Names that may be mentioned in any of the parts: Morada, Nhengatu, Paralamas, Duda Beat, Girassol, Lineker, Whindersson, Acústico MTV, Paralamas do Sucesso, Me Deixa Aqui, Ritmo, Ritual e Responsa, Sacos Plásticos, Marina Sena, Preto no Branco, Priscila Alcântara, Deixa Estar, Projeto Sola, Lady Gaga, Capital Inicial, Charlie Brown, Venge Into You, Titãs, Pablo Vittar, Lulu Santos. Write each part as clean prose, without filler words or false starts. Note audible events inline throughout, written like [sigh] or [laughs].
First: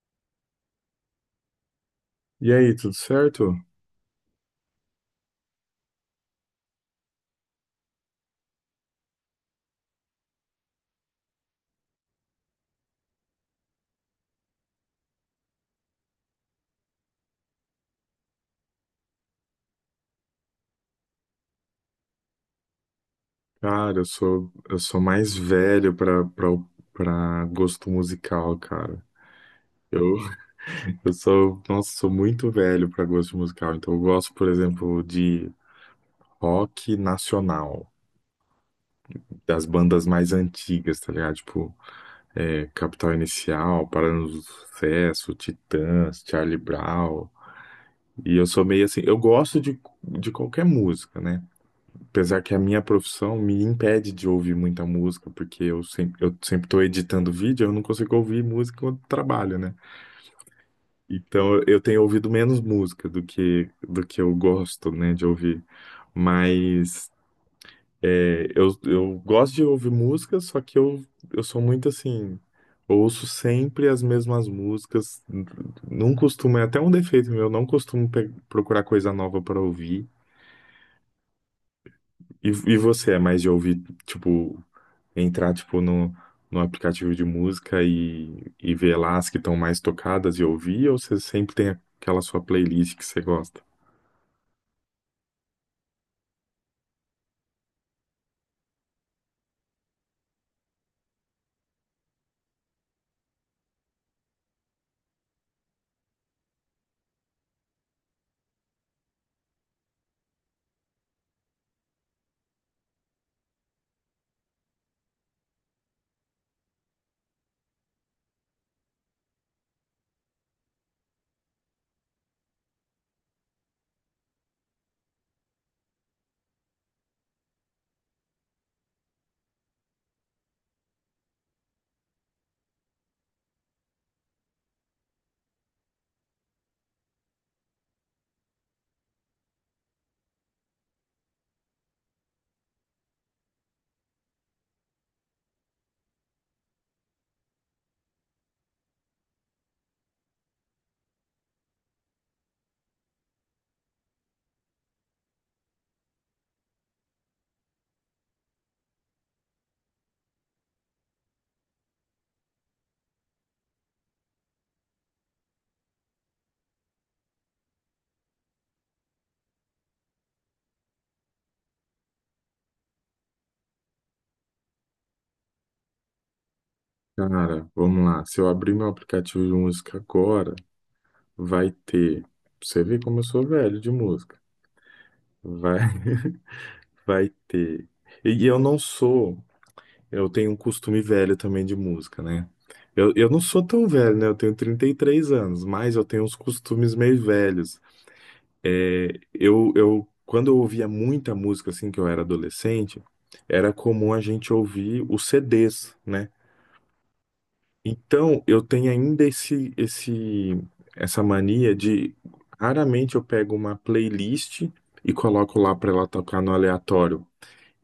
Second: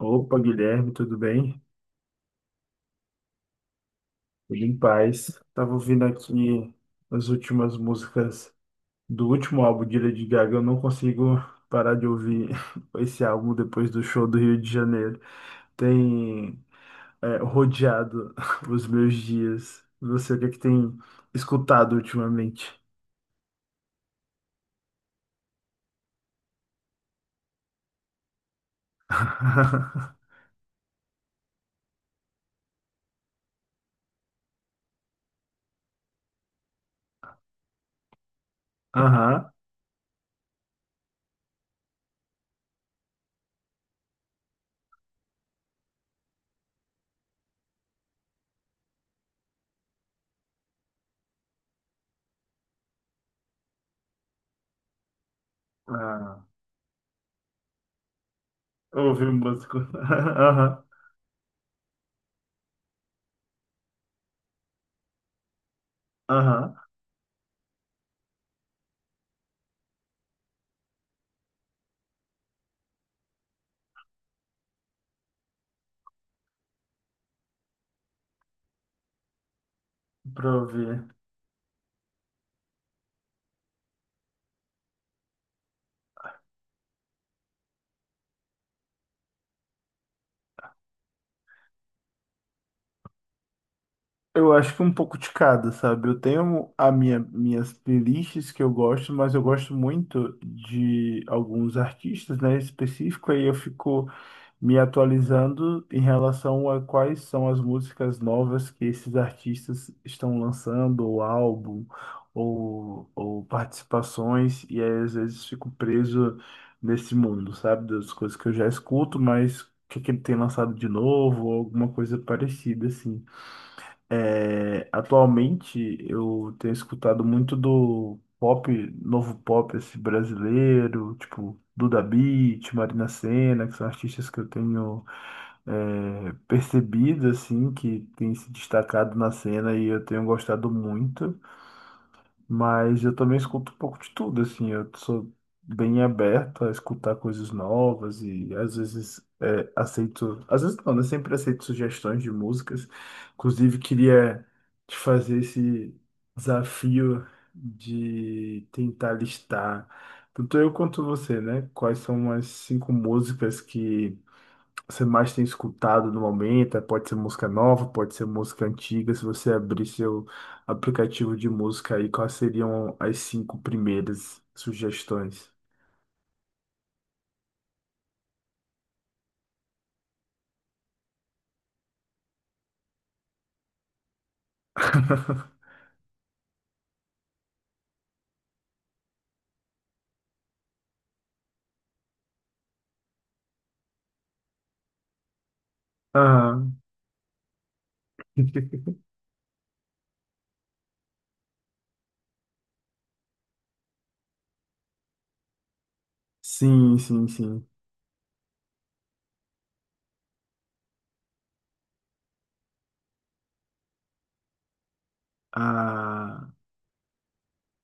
Opa, Guilherme, tudo bem? E aí, tudo certo? Tudo em paz. Tava ouvindo aqui as últimas músicas do último álbum de Lady Gaga. Eu não consigo parar de ouvir [laughs] esse álbum depois do show do Rio de Janeiro. Tem rodeado [laughs] os meus dias. Você, o que é que tem escutado ultimamente? Cara, eu sou mais velho pra gosto musical, cara. [laughs] Eu, [laughs] eu sou, nossa, sou muito velho pra gosto musical. Então, eu gosto, por exemplo, de rock nacional, Aham. das bandas mais antigas, tá ligado? Tipo, Capital Inicial, Paralamas do Sucesso, Titãs, Charlie Brown. E eu sou meio assim, eu gosto de qualquer música, né? Apesar que a minha profissão me impede de ouvir muita música, porque eu sempre, eu Ah, sempre estou editando vídeo, eu não consigo ouvir música quando ouvir trabalho, né? músico. [laughs] Aham. Então eu tenho ouvido menos música do que eu gosto, né, de ouvir. Aham. Mas eu gosto de ouvir música, só que eu sou muito assim, eu ouço sempre as mesmas músicas, não costumo, é até um defeito meu, eu não costumo procurar coisa nova para ouvir. Pra ouvir. E você é mais de ouvir, tipo, entrar, tipo, no aplicativo de música e ver lá as que estão mais tocadas e ouvir, ou você sempre tem aquela sua playlist que você gosta? Eu acho que um pouco de cada, sabe? Eu tenho minhas playlists que eu gosto, mas eu gosto muito de alguns artistas, né, específico, aí eu fico me atualizando em relação a quais são as músicas novas que esses artistas estão lançando, ou álbum, ou participações, e aí às vezes fico preso nesse mundo, sabe? Das coisas que eu já escuto, mas o que que ele tem lançado de novo, ou alguma coisa parecida, assim. É, atualmente eu tenho escutado muito do pop, novo pop esse brasileiro, tipo Duda Beat, Marina Sena, que são artistas que eu tenho percebido assim, que tem se destacado na cena e eu tenho gostado muito. Mas eu também escuto um pouco de tudo, assim, eu sou bem aberto a escutar coisas novas e às vezes aceito, às vezes não, né? Sempre aceito sugestões de músicas. Inclusive, queria te fazer esse desafio de tentar listar, tanto eu quanto você, né? Quais são as cinco músicas que você mais tem escutado no momento? Pode ser música nova, pode ser música antiga. Se você abrir seu aplicativo de música aí, quais seriam as cinco primeiras sugestões? Cara, vamos lá. Se eu abrir meu aplicativo de música agora, vai ter. Pra você vê como eu sou velho de música. Vai, [laughs] vai ter. E eu não sou. Eu tenho um costume velho também de música, né? Eu não sou tão velho, né? Eu tenho 33 anos, mas eu tenho uns Aham. costumes meio velhos. [laughs] É, eu, quando eu ouvia muita música assim que eu era adolescente, era comum a gente ouvir os CDs, né? Sim, sim, sim. Então eu tenho ainda essa mania de raramente eu pego uma playlist e coloco lá para ela tocar Ah, no aleatório.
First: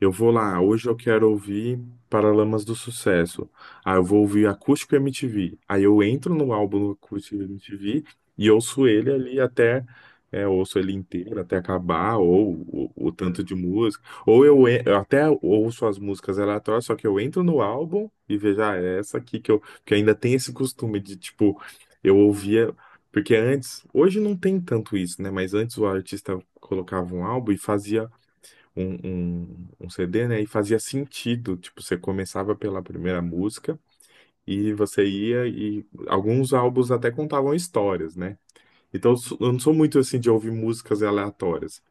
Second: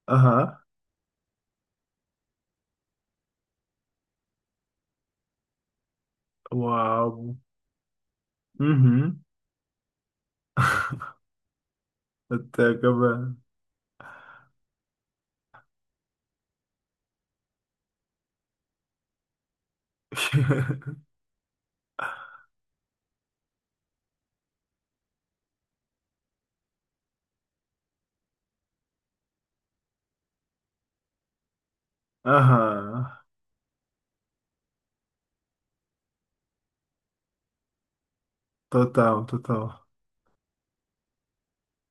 Eu vou aham. lá, hoje eu quero ouvir Paralamas do Sucesso. Ah, eu vou ouvir Acústico MTV. Aí eu entro no O álbum do álbum. Acústico MTV e ouço ele Uhum. ali até, ouço ele [laughs] inteiro até acabar, ou Até o acabar. tanto de música. Ou eu até ouço as músicas aleatórias, só que eu entro no álbum e vejo, ah, é essa aqui que eu. Porque ainda tem esse costume [laughs] de, tipo, eu ouvia. Porque antes, hoje não tem tanto isso, né? Mas antes o artista colocava um álbum e fazia um CD, né? E fazia sentido, tipo, você começava pela Aham. primeira música e você ia e alguns álbuns até contavam histórias, né? Então Total, eu não sou total. muito assim de ouvir músicas aleatórias.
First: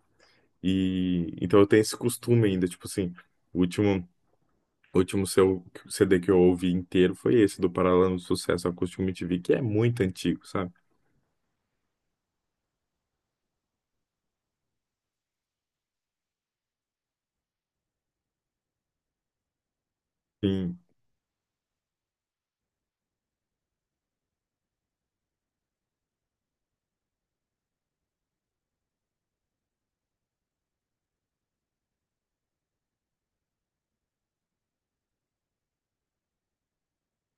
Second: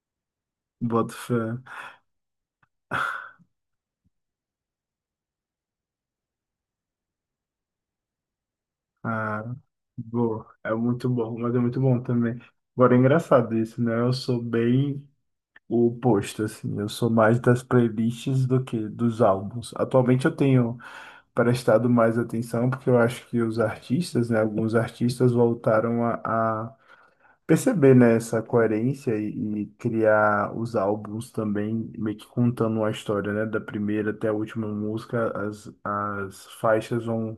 Boto E fé. então eu tenho esse costume ainda, tipo assim, o último o último seu CD que eu ouvi inteiro foi esse do Paralelo do Sucesso Acústico MTV, Ah, que é muito antigo, boa. sabe? É muito bom, mas é muito bom também. Agora é engraçado isso, né? Eu sou bem o oposto, assim. Eu sou mais das playlists do que dos álbuns. Atualmente eu tenho Sim. prestado mais atenção, porque eu acho que os artistas, né? Alguns artistas voltaram a perceber, né, essa coerência e criar os álbuns também, meio que contando uma história, né? Da primeira até a última música, as faixas vão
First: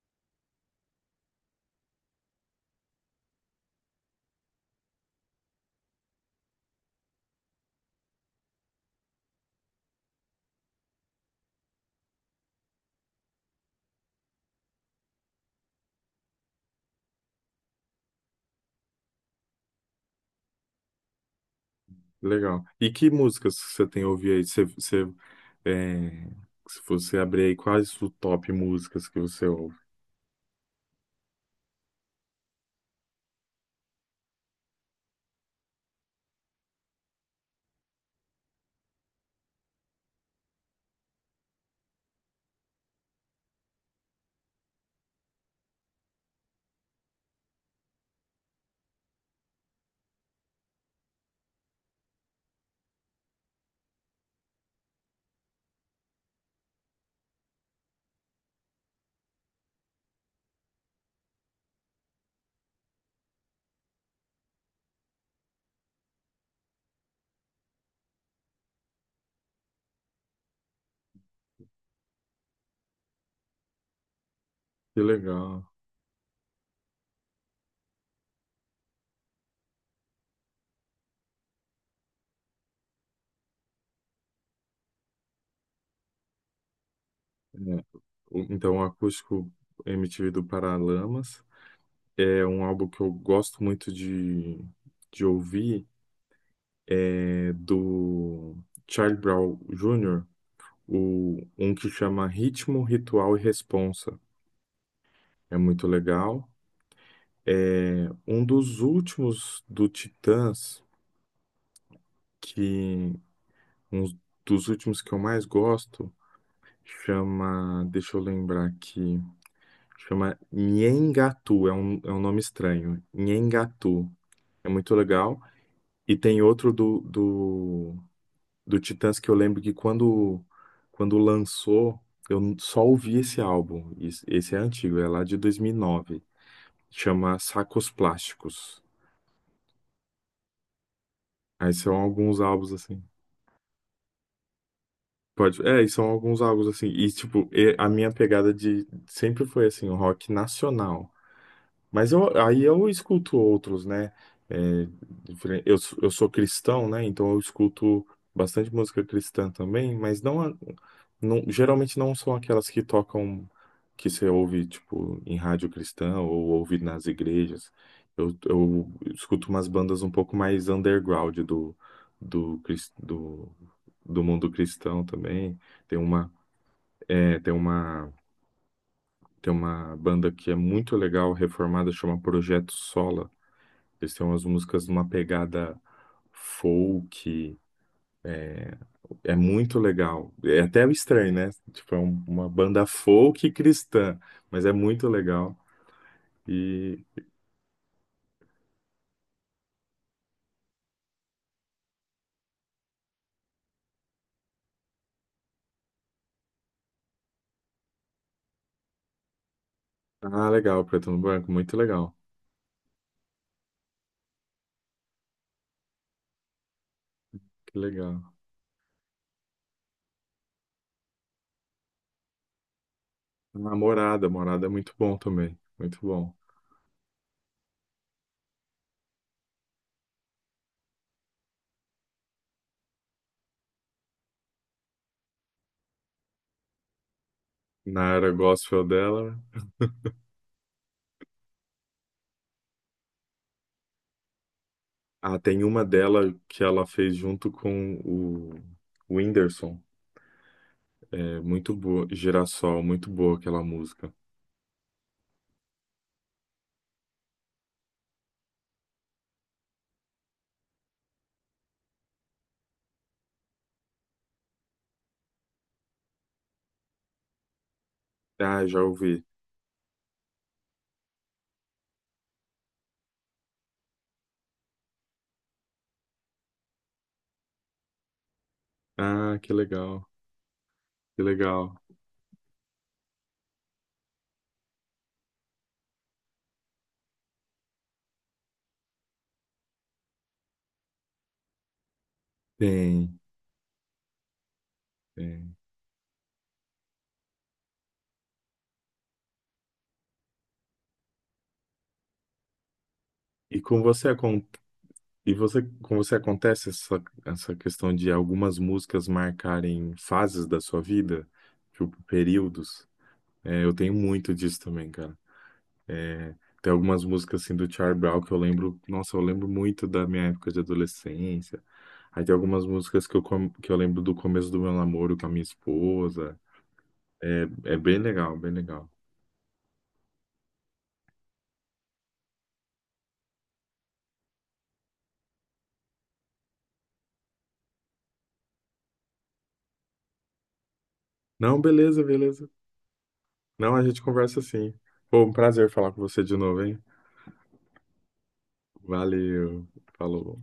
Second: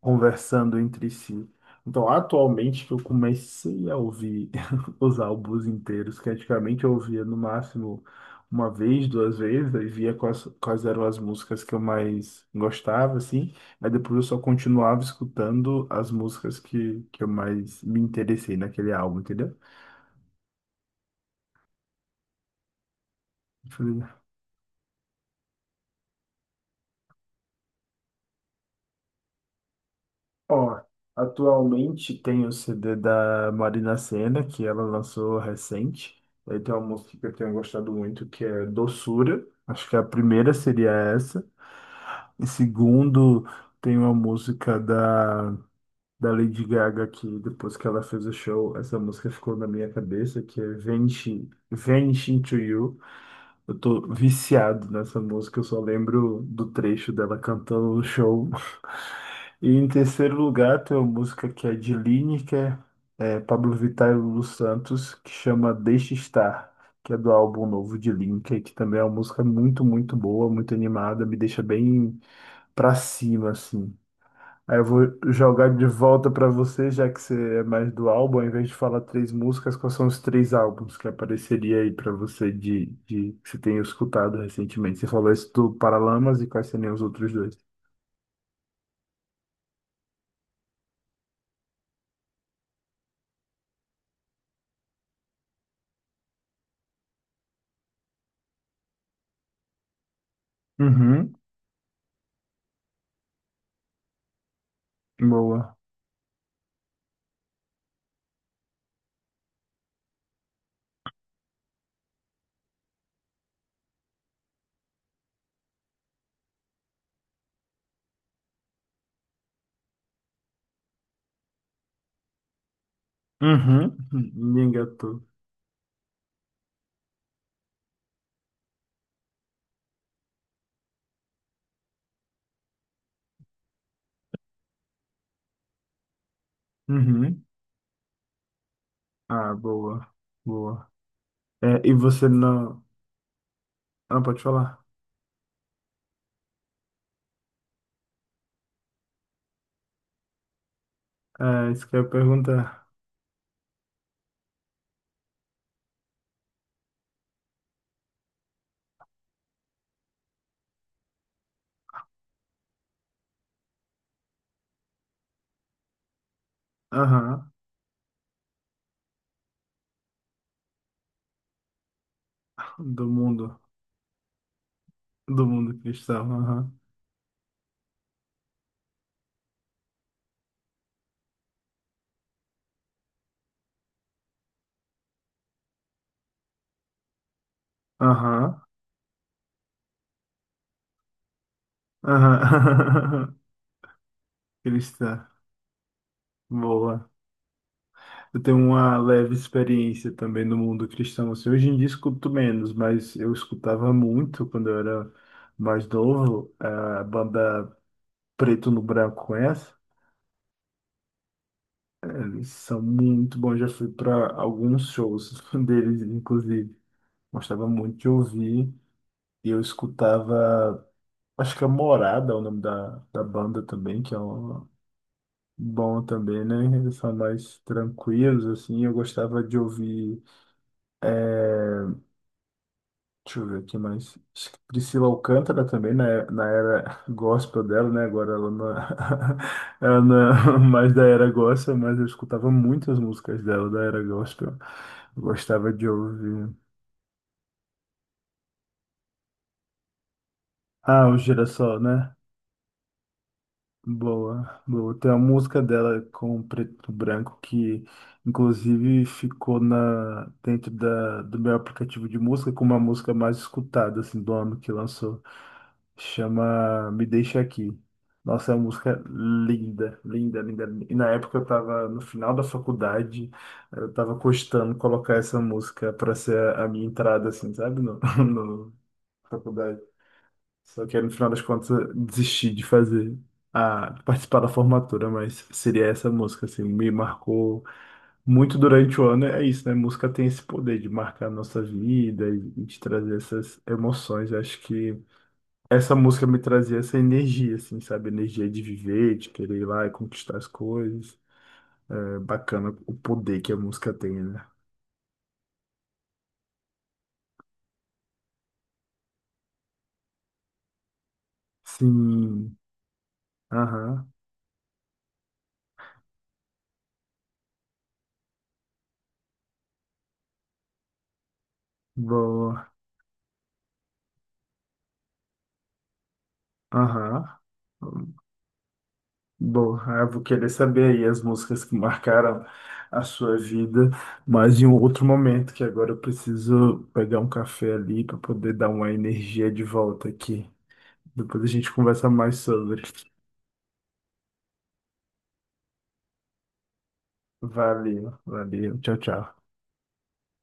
conversando entre si. Então, atualmente que eu comecei a ouvir [laughs] os álbuns inteiros, que antigamente eu ouvia no máximo uma vez, duas vezes, aí via quais eram as músicas que eu mais gostava, assim, aí depois eu só continuava escutando as músicas que eu mais me interessei naquele álbum, entendeu? Legal. E que músicas que você tem ouvido aí? Você, é, se você abrir aí, quais o top músicas que você ouve? Ó, atualmente tem o CD da Marina Sena, que ela lançou recente. Aí tem uma música que eu tenho gostado muito, que é Doçura. Acho que a primeira seria essa. E segundo, tem uma música da Lady Gaga, que depois que ela fez o show, essa música ficou na minha cabeça, que é Venge, Venge Into You. Eu tô viciado nessa música, eu só lembro do trecho dela cantando no show. E em terceiro lugar, tem uma música que é de Lineker, Pablo Vittar e Lulu Santos, que chama Deixa Estar, que é do álbum novo de Lineker, que também é uma música muito, muito boa, muito animada, me deixa bem pra cima, assim. Aí eu Que vou legal. jogar de volta pra você, já que você é mais do álbum, ao invés de falar três músicas, quais são os três álbuns que apareceria aí pra você de que você tenha escutado recentemente? Você falou esse do Paralamas e quais seriam os outros dois? É. Então, o Acústico MTV do Paralamas é um álbum que eu gosto muito de ouvir, é do Charlie Brown Jr., Uhum, um que chama Ritmo, Ritual e Responsa. É boa. muito legal. É um dos últimos do Titãs que um dos últimos que eu mais gosto chama. Deixa eu lembrar aqui. Chama Nhengatu. É um nome estranho. Uhum. Nhengatu. É muito Engatou. legal. E tem outro do Titãs que eu lembro que quando, quando lançou, eu só ouvi esse álbum. Esse é antigo, é lá de dois mil e nove. Chama Uhum. Sacos Plásticos. Ah, boa. Boa. Aí É, e são você alguns álbuns não. assim. Ah, não pode falar. Pode. É, e são alguns álbuns assim. E, tipo, a minha pegada de. Sempre foi assim, o rock nacional. É, isso que eu ia Mas aí perguntar. eu escuto outros, né? É, eu sou cristão, né? Então eu escuto bastante música cristã também, mas geralmente não são aquelas que tocam, que você ouve, tipo, em rádio cristã ou ouve nas Aham. igrejas. Eu escuto umas bandas um pouco mais underground do, do, cris- Do do, mundo. do mundo cristão Do também. mundo Tem cristão. uma, Aham. é, tem uma, tem uma banda que é muito legal, reformada, chama Projeto Sola. Eles têm umas músicas numa pegada folk, Aham. é muito legal. É até estranho, né? Tipo, uma banda Aham. folk cristã, [laughs] mas é muito Cristã. legal. E Boa. Eu tenho uma leve experiência também no mundo cristão. Assim, hoje em dia escuto menos, mas eu escutava muito quando eu era mais novo. A banda Preto no Branco, conhece? ah, legal, Preto no Branco, muito legal. Eles são muito bons. Já fui para alguns shows [laughs] deles, inclusive. Gostava Que muito de legal. ouvir. E eu escutava, acho que é Morada, é o nome da A banda também, que é Morada, Morada é muito bom também, muito bom bom. também, né? Eles são mais tranquilos, assim. Eu gostava de ouvir, deixa eu ver aqui mais. Acho que Priscila Alcântara também, na era [laughs] gospel dela, né? Na era Agora ela não, gospel dela, né? [laughs] ela não é mais da era gospel, mas eu escutava muitas músicas dela, da era gospel. Eu Ah, tem gostava uma de dela ouvir. que ela fez junto com o Whindersson. Ah, o É muito Girassol, boa, né? Girassol, muito boa aquela música. Boa, boa. Tem uma música dela com preto e branco que, inclusive, ficou dentro da, do meu aplicativo de música como a música mais escutada, assim, do ano que lançou. Chama Me Deixa Aqui. Nossa, é uma Ah, já música ouvi. linda, linda, linda. E na época eu estava no final da faculdade, eu estava cogitando colocar essa música para ser a minha entrada, assim, sabe? [laughs] No, Ah, que faculdade. legal, Só que aí, no que final das contas legal. eu desisti de fazer a de participar da formatura, mas seria essa música, assim, me marcou muito durante o ano. É isso, né? Música tem esse poder de marcar a nossa vida e de Tem, trazer essas emoções. Eu acho que tem. essa música me trazia essa energia, assim, sabe? Energia de viver, de querer ir lá e conquistar as coisas. É bacana o poder que a E com música você, tem, né? Com você acontece essa questão de algumas músicas marcarem fases da sua vida, tipo Sim. períodos? É, eu tenho Aham. muito disso também, cara. Tem algumas músicas assim do Charlie Brown que eu lembro, nossa, eu lembro muito da minha época de adolescência. Aí tem algumas Boa. músicas que que eu lembro do começo do meu namoro com a minha esposa. Aham. É, é bem legal, bem legal. Bom, eu vou querer saber aí as músicas que marcaram a sua vida, mas em um outro momento, que agora eu preciso pegar um café ali para poder dar uma energia de volta aqui. Depois a Não, gente beleza, conversa mais beleza. sobre. Não, a gente conversa assim. Pô, um prazer falar com você de novo, hein? Valeu, valeu, tchau, tchau. Valeu. Falou.